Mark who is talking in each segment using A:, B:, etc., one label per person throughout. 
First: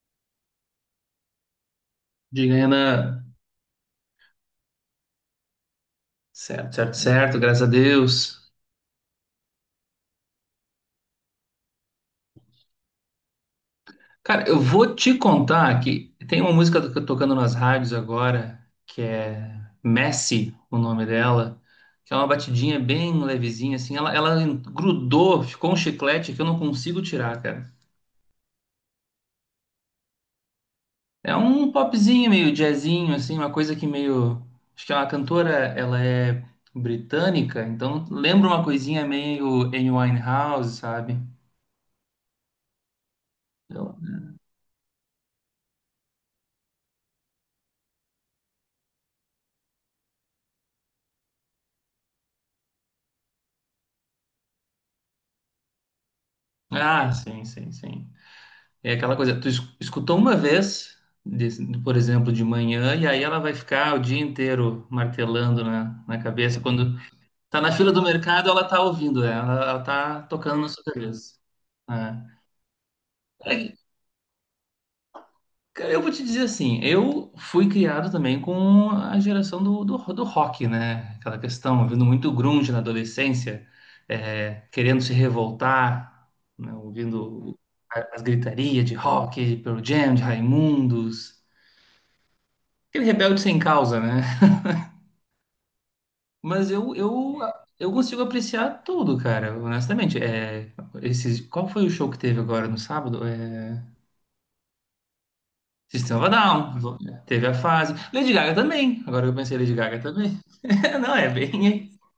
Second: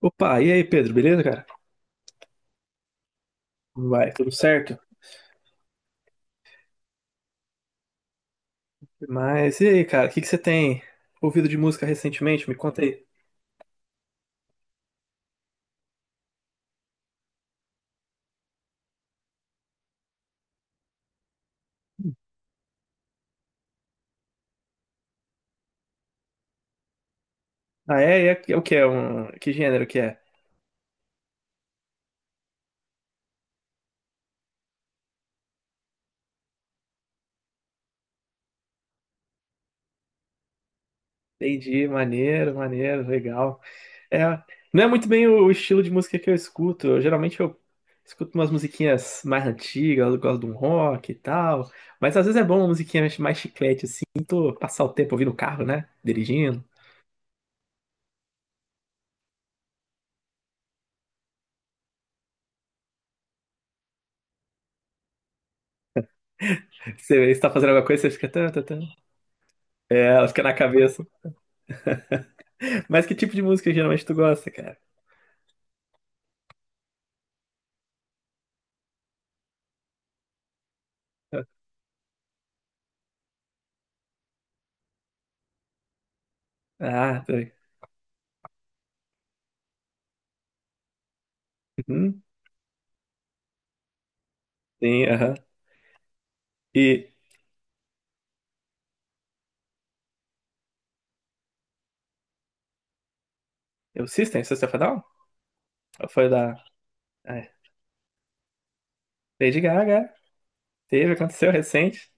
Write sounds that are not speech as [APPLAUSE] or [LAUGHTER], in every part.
A: Opa, e aí, Pedro, beleza, cara?
B: Diga, Renan.
A: Como vai, tudo certo?
B: Certo, certo, certo, graças a Deus.
A: Mas e aí, cara, o que que você tem ouvido de música recentemente? Me conta aí.
B: Cara, eu vou te contar que tem uma música tocando nas rádios agora, que é Messi, o nome dela, que é uma batidinha bem levezinha, assim. Ela grudou, ficou um chiclete que eu não consigo tirar, cara.
A: Ah, é? É o que é? Que gênero que é?
B: É um popzinho, meio jazzinho, assim, uma coisa que meio. Acho que é uma cantora, ela é britânica, então lembra uma coisinha meio Amy Winehouse, sabe?
A: Entendi, maneiro, maneiro, legal.
B: Eu-
A: É, não é muito bem o estilo de música que eu escuto. Geralmente eu escuto umas musiquinhas mais antigas, eu gosto de um rock e tal. Mas às vezes é bom uma musiquinha mais chiclete, assim, tô passar o tempo ouvindo o carro, né? Dirigindo.
B: Ah, sim, sim, sim. É aquela coisa, tu escutou uma vez, por exemplo, de manhã, e aí ela vai ficar o dia inteiro martelando na cabeça. Quando
A: Você está
B: tá
A: fazendo
B: na
A: alguma
B: fila do
A: coisa, você fica,
B: mercado,
A: tan, tan,
B: ela
A: tan.
B: tá ouvindo, né? Ela
A: É,
B: tá
A: ela fica na
B: tocando na sua
A: cabeça.
B: cabeça. É.
A: Mas que tipo de música
B: É,
A: geralmente tu gosta, cara?
B: cara, eu vou te dizer assim, eu fui criado também com a geração do rock, né? Aquela questão, ouvindo muito grunge na adolescência, é, querendo se revoltar, né?
A: Ah, tá.
B: Ouvindo as gritarias de rock, de Pearl Jam, de Raimundos.
A: Uhum,
B: Aquele rebelde sem causa, né?
A: sim, aham.
B: Mas eu,
A: E
B: eu, eu consigo apreciar tudo, cara, honestamente. É, qual foi o show que teve agora no sábado? É,
A: o System of a Down? Ou
B: System of
A: foi
B: a
A: da
B: Down. Teve
A: é,
B: a fase. Lady Gaga também. Agora que eu pensei,
A: Lady
B: Lady Gaga
A: Gaga?
B: também. [LAUGHS]
A: Teve,
B: Não, é
A: aconteceu
B: bem,
A: recente.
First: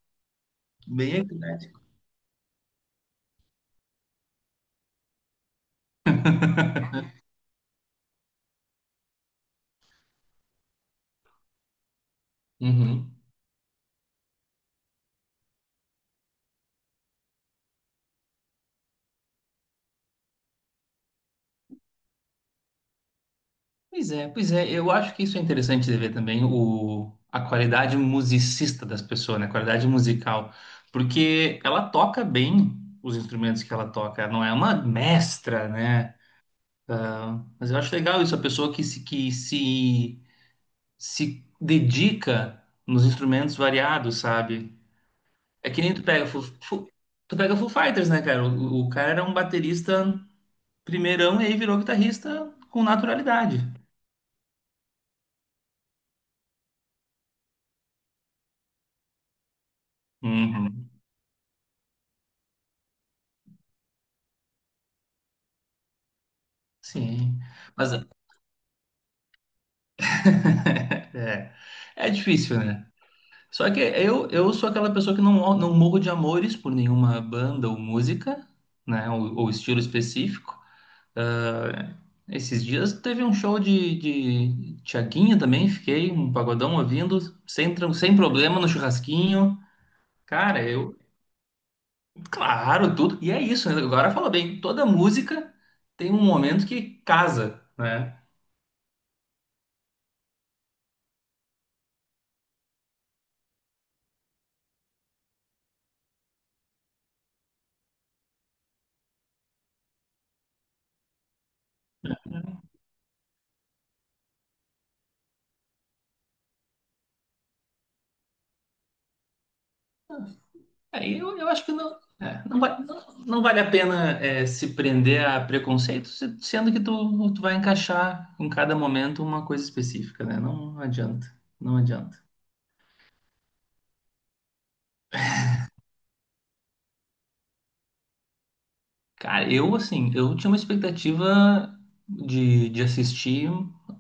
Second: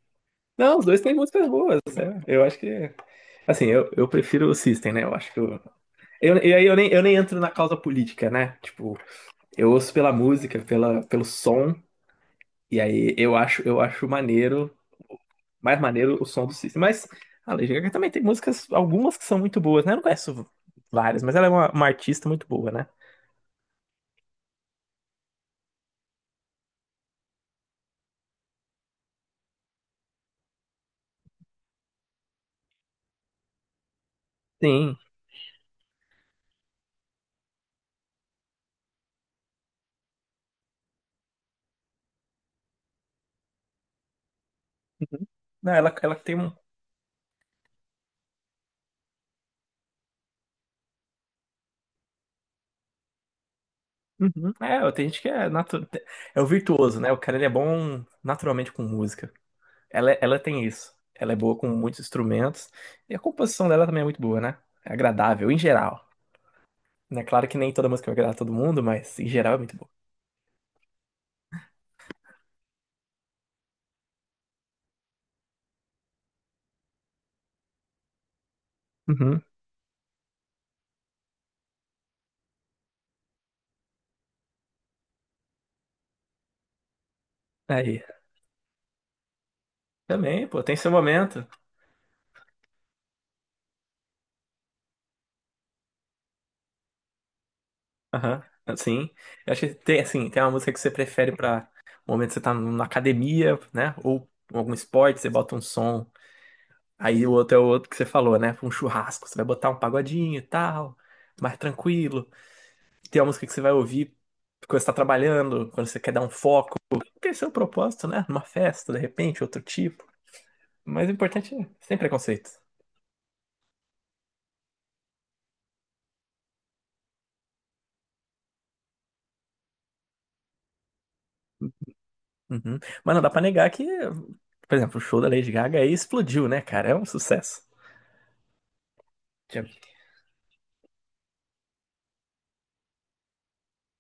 A: Não, os dois têm
B: bem
A: músicas
B: eclético.
A: boas, né? Eu acho que. Assim, eu prefiro o System, né? Eu acho que. E aí eu nem entro na causa política, né? Tipo, eu ouço pela música, pelo som, e aí
B: Uhum.
A: eu acho maneiro mais maneiro o som do System. Mas a Lady Gaga também tem músicas, algumas que são muito boas, né? Eu não conheço várias, mas ela é uma artista muito boa, né?
B: Pois é, pois é. Eu acho que isso é interessante de ver também a qualidade musicista das pessoas, né? A qualidade musical. Porque ela toca bem os instrumentos que ela toca. Ela não é uma
A: Sim.
B: mestra, né? Ah, mas eu acho legal isso, a pessoa que se dedica nos instrumentos variados, sabe?
A: Uhum.
B: É
A: Não,
B: que nem
A: ela, ela tem um.
B: Tu pega Foo Fighters, né, cara? O cara era um baterista primeirão e aí virou guitarrista com naturalidade.
A: Uhum. É, tem gente que é o virtuoso, né? O cara ele é bom naturalmente com música. Ela tem
B: Uhum.
A: isso. Ela é boa com muitos instrumentos. E a composição dela também é muito boa, né? É agradável, em geral. Né?
B: Sim.
A: Claro que nem toda
B: Mas
A: música vai agradar todo mundo, mas em geral é muito boa.
B: [LAUGHS] é, é difícil, né? Só que eu sou aquela pessoa que não, não morro de amores por nenhuma banda ou música, né? Ou,
A: Uhum.
B: ou estilo específico. É. Esses dias teve um show de Tiaguinho também, fiquei um pagodão ouvindo,
A: Aí.
B: sem problema no churrasquinho.
A: Também, pô,
B: Cara,
A: tem seu
B: eu,
A: momento.
B: claro, tudo. E é isso, né? Agora fala bem, toda música tem um momento que casa, né?
A: Aham, ah, sim. Eu acho que tem, assim, tem uma música que você prefere pra um momento que você tá na academia, né? Ou em algum esporte, você bota um som. Aí o outro é o outro que você falou, né? pra um churrasco, você vai botar um pagodinho e tal, mais tranquilo. Tem uma música que você vai ouvir quando você tá trabalhando, quando você quer dar um foco. Tem seu propósito, né? Numa festa, de repente, outro tipo. Mas o
B: Aí eu
A: importante
B: acho
A: é
B: que não,
A: sem preconceito.
B: não, não vale a pena é, se prender a preconceitos, sendo que tu vai encaixar em cada momento uma coisa específica, né? Não adianta, não adianta.
A: Uhum. Mas não dá pra negar que, por exemplo, o show da Lady Gaga aí explodiu, né, cara? É um sucesso.
B: Cara, eu
A: Tinha-
B: assim, eu tinha uma expectativa de assistir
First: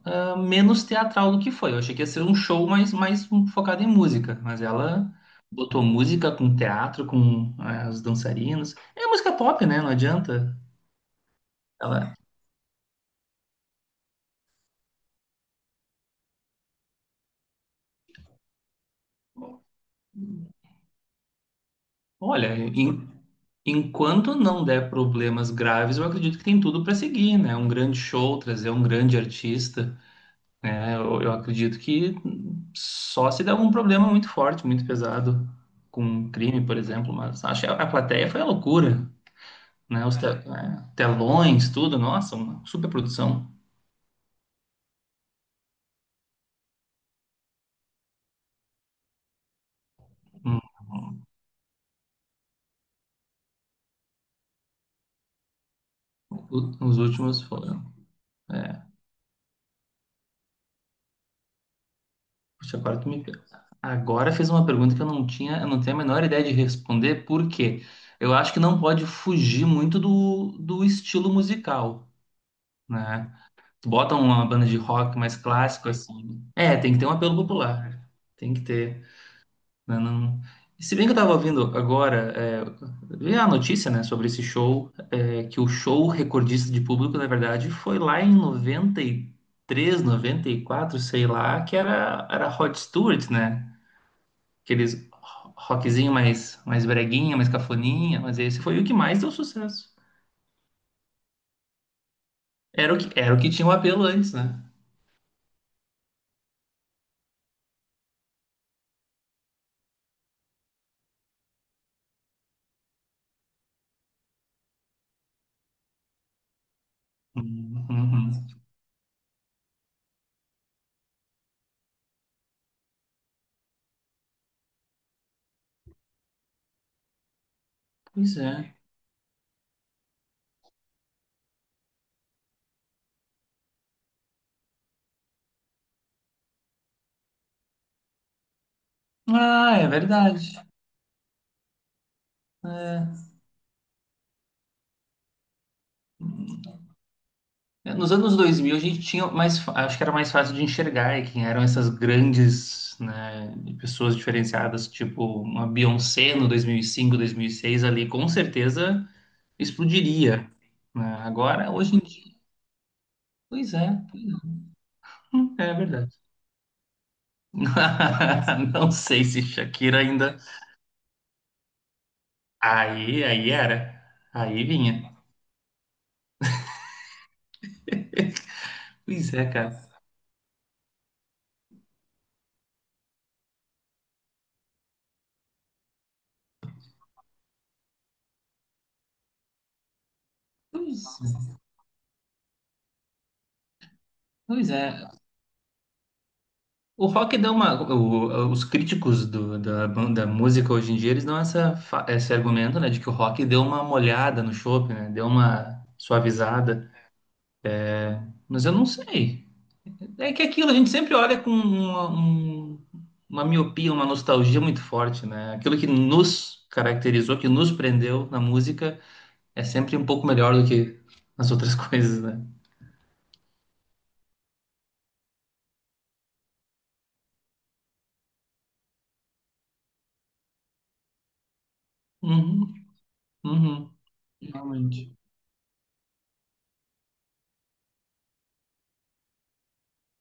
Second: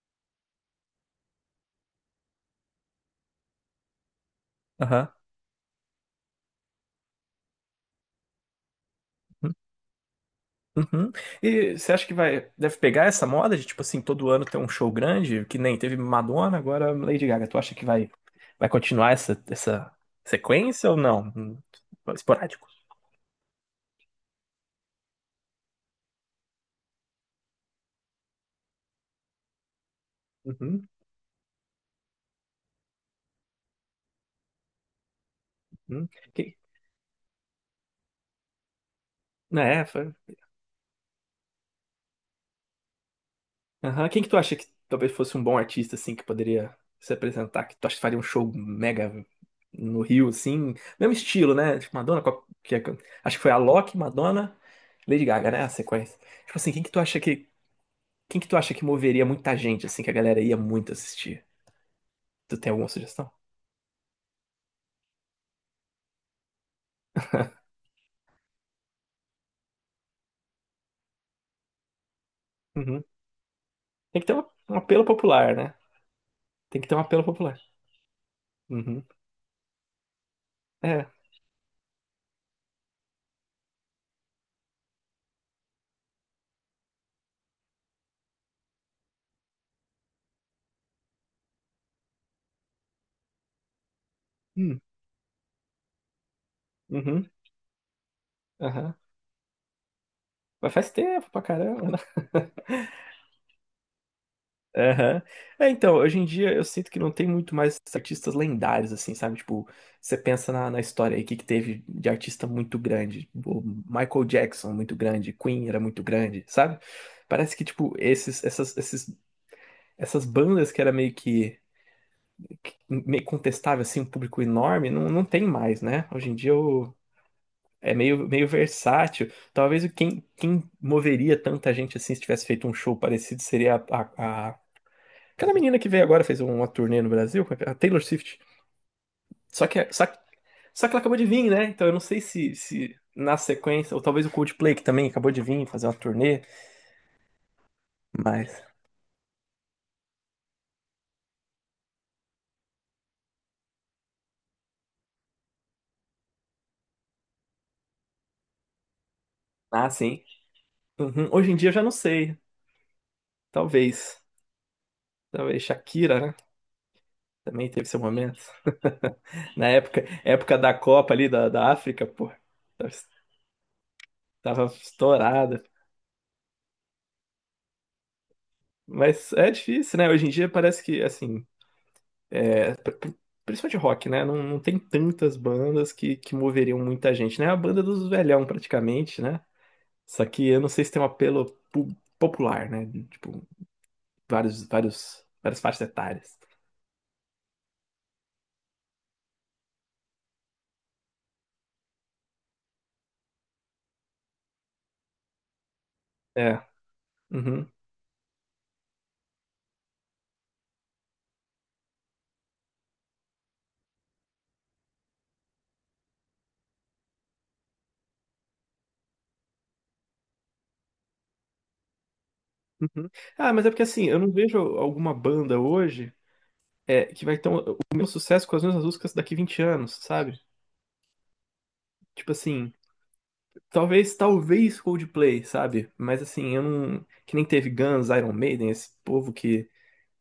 B: menos teatral do que foi. Eu achei que ia ser um show mais focado em música, mas
A: Aham.
B: ela botou música com teatro, com as dançarinas. É música pop, né? Não adianta.
A: Uhum. E você acha que
B: Ela,
A: deve pegar essa moda de, tipo assim, todo ano ter um show grande, que nem teve Madonna, agora Lady Gaga. Tu acha que vai continuar essa sequência ou não?
B: olha,
A: Esporádico.
B: enquanto não der problemas graves, eu acredito que tem tudo para seguir, né? Um grande show, trazer um grande artista,
A: Uhum.
B: né? Eu acredito que só se der algum problema muito forte, muito pesado, com
A: Uhum.
B: um
A: Que,
B: crime, por exemplo. Mas acho que a plateia foi a loucura,
A: né,
B: né?
A: foi-
B: Os telões, tudo, nossa, uma superprodução.
A: Aham. Quem que tu acha que talvez fosse um bom artista, assim, que poderia se apresentar? Que tu acha que faria um show mega no Rio,
B: Hum,
A: assim? Mesmo estilo, né? Tipo, Madonna, com a- que é- acho que foi a Alok, Madonna, Lady Gaga, né? A sequência. Tipo assim, quem que
B: Os
A: tu acha
B: últimos
A: que
B: foram.
A: Quem que tu acha
B: É,
A: que moveria muita gente, assim, que a galera ia muito assistir? Tu tem
B: puxa,
A: alguma
B: agora tu me
A: sugestão?
B: pega. Agora fez uma pergunta que eu não tinha, eu não tenho a menor ideia de responder, por quê? Eu acho que não pode fugir muito do estilo musical,
A: Uhum.
B: né? Bota
A: Tem que ter um,
B: uma banda
A: um
B: de
A: apelo
B: rock mais
A: popular, né?
B: clássico, assim. É,
A: Tem que
B: tem
A: ter
B: que
A: um
B: ter um
A: apelo
B: apelo
A: popular.
B: popular. Tem que
A: Uhum.
B: ter. Não, não- E se
A: É.
B: bem que eu tava ouvindo agora, vi a notícia, né, sobre esse show, que o show recordista de público, na verdade, foi lá em 90, 93, 94, sei lá, que era Rod Stewart, né?
A: Hum.
B: Aqueles rockzinho mais
A: Uhum.
B: breguinha, mais cafoninha, mas esse foi o que
A: Aham.
B: mais deu sucesso.
A: Mas faz tempo pra caramba, né?
B: Era o que tinha o apelo antes, né?
A: [LAUGHS] Aham. É, então, hoje em dia eu sinto que não tem muito mais artistas lendários, assim, sabe? Tipo, você pensa na história aí, o que teve de artista muito grande? O Michael Jackson, muito grande. Queen era muito grande, sabe? Parece que,
B: Uhum.
A: tipo, esses,
B: Uhum.
A: essas, esses, essas bandas que era meio que meio contestável, assim, um público enorme, não tem mais, né? Hoje em dia é meio,
B: Pois
A: meio
B: é.
A: versátil. Talvez quem moveria tanta gente assim se tivesse feito um show parecido seria aquela menina que veio agora, fez uma turnê no Brasil, a Taylor Swift. Só
B: Ah,
A: que,
B: é
A: é,
B: verdade.
A: só que ela acabou de vir, né? Então eu não sei se
B: É.
A: na sequência, ou talvez o Coldplay, que também acabou de vir fazer uma turnê,
B: Nos anos
A: mas.
B: 2000 a gente tinha mais, acho que era mais fácil de enxergar quem eram essas grandes, né, pessoas diferenciadas, tipo uma Beyoncé no dois mil e cinco, 2006, ali, com certeza
A: Ah, sim.
B: explodiria, né?
A: Uhum. Hoje em dia
B: Agora,
A: eu já não
B: hoje em dia,
A: sei.
B: pois é.
A: Talvez. Talvez
B: É verdade.
A: Shakira, né? Também teve seu momento.
B: [LAUGHS] Não sei se
A: [LAUGHS] Na
B: Shakira
A: época,
B: ainda.
A: época da Copa ali da África, pô, tava
B: Aí, aí era. Aí
A: tava
B: vinha.
A: estourada. Mas
B: Pois é,
A: é
B: cara.
A: difícil, né? Hoje em dia parece que, assim, é, pr- pr- principalmente rock, né? Não, não tem tantas bandas que moveriam muita gente, né? É a banda dos velhão, praticamente, né? Só que eu não sei se tem
B: Pois,
A: um apelo
B: é,
A: pu- popular, né? Tipo, vários,
B: pois é.
A: vários, várias faixas etárias.
B: O rock dá uma. Os críticos da música hoje em dia, eles dão esse argumento, né, de que o rock deu uma molhada no chopp, né, deu uma
A: É.
B: suavizada.
A: Uhum,
B: Mas eu não sei. É que aquilo, a gente sempre olha com uma miopia, uma nostalgia muito forte, né? Aquilo que nos caracterizou, que nos prendeu na música, é sempre um pouco melhor do que as outras [LAUGHS] coisas, né?
A: uhum. Ah, mas é porque assim, eu não vejo alguma banda hoje, que vai ter o meu sucesso com as mesmas músicas daqui 20 anos, sabe? Tipo assim,
B: Uhum, uhum.
A: talvez
B: Realmente.
A: Coldplay, sabe? Mas assim, eu não. Que nem teve Guns, Iron Maiden, esse povo que,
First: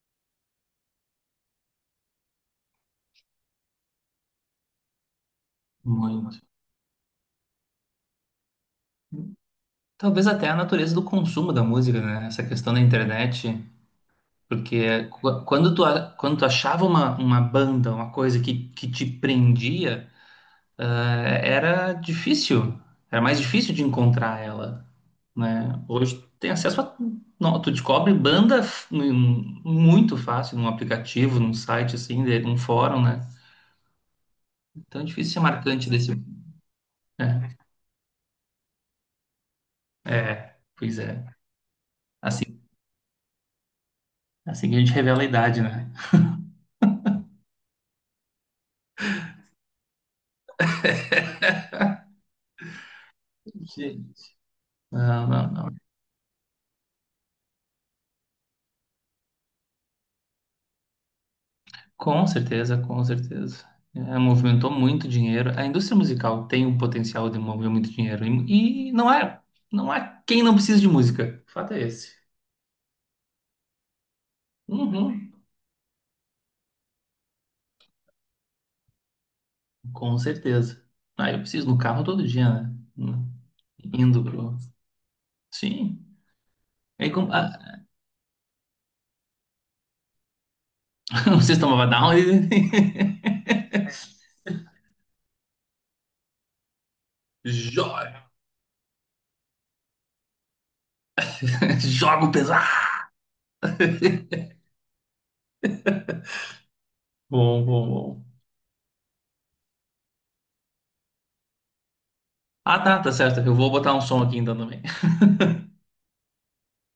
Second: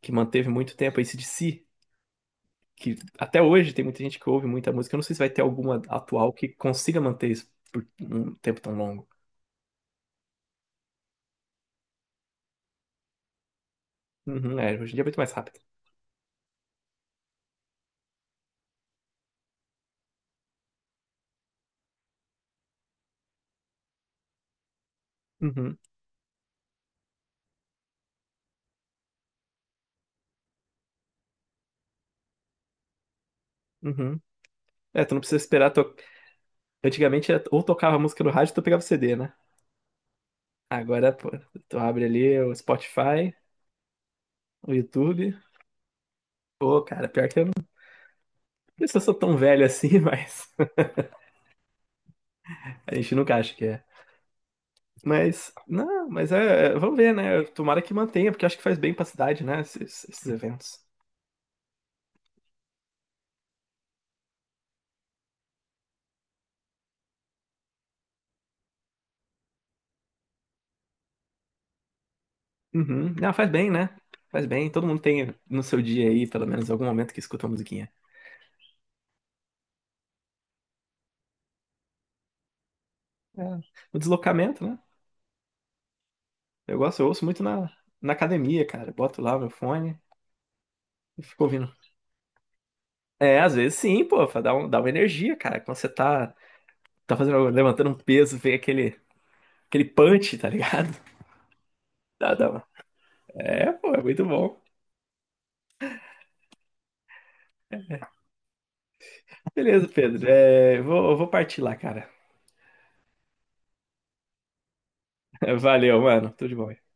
A: que manteve muito tempo, AC/DC, que até hoje tem muita gente que ouve muita música. Eu não sei se vai ter alguma atual
B: Muito.
A: que consiga manter isso por um tempo tão longo.
B: Talvez até a natureza do consumo da música, né? Essa questão da internet,
A: Uhum, é, hoje em dia é
B: porque
A: muito mais rápido.
B: quando tu achava uma banda, uma coisa que te prendia, era difícil, era mais difícil de encontrar ela,
A: Uhum,
B: né? Hoje tu tem acesso a, não, tu descobre banda muito fácil num aplicativo, num site assim, num fórum, né?
A: uhum.
B: Então é
A: É, tu não
B: difícil
A: precisa
B: ser
A: esperar.
B: marcante desse.
A: Antigamente, ou
B: É,
A: tocava a música no rádio, tu pegava o CD, né?
B: é, pois
A: Agora,
B: é.
A: pô, tu abre ali o
B: Assim,
A: Spotify,
B: assim
A: o
B: que a gente revela a
A: YouTube.
B: idade, né?
A: Pô, cara, pior que eu não sei se eu sou tão velho assim, [LAUGHS] mas a gente nunca acha que é.
B: Sim. Não, não,
A: Mas,
B: não.
A: não, mas é, vamos ver, né? Tomara que mantenha, porque eu acho que faz bem pra cidade, né? Esses eventos.
B: Com certeza, com certeza. É, movimentou muito dinheiro. A indústria musical tem o potencial de mover muito dinheiro. E não é, não há quem não precisa de música. O fato é esse.
A: Uhum. Não, faz bem, né? Faz bem. Todo mundo tem
B: Uhum,
A: no seu dia aí, pelo menos, algum momento que escuta uma musiquinha.
B: com certeza. Ah, eu preciso no carro todo dia, né?
A: É. O
B: Indo pro.
A: deslocamento, né?
B: Sim.
A: Eu gosto, eu
B: Aí,
A: ouço
B: como,
A: muito na, na academia, cara. Boto lá o meu fone e
B: [LAUGHS] o
A: fico ouvindo.
B: sistema vai dar um.
A: É, às vezes sim, pô, dá uma energia, cara. Quando você
B: [LAUGHS]
A: levantando um
B: Joga!
A: peso, vem aquele punch, tá ligado?
B: [LAUGHS]
A: [LAUGHS]
B: Joga o
A: Dá,
B: pesado!
A: dá É, pô, é muito
B: [LAUGHS]
A: bom.
B: Bom, bom, bom.
A: Beleza, Pedro. É, eu vou partir lá, cara.
B: Ah, tá, tá certo. Eu vou botar um som aqui então também.
A: [LAUGHS] Valeu, mano. Tudo de bom.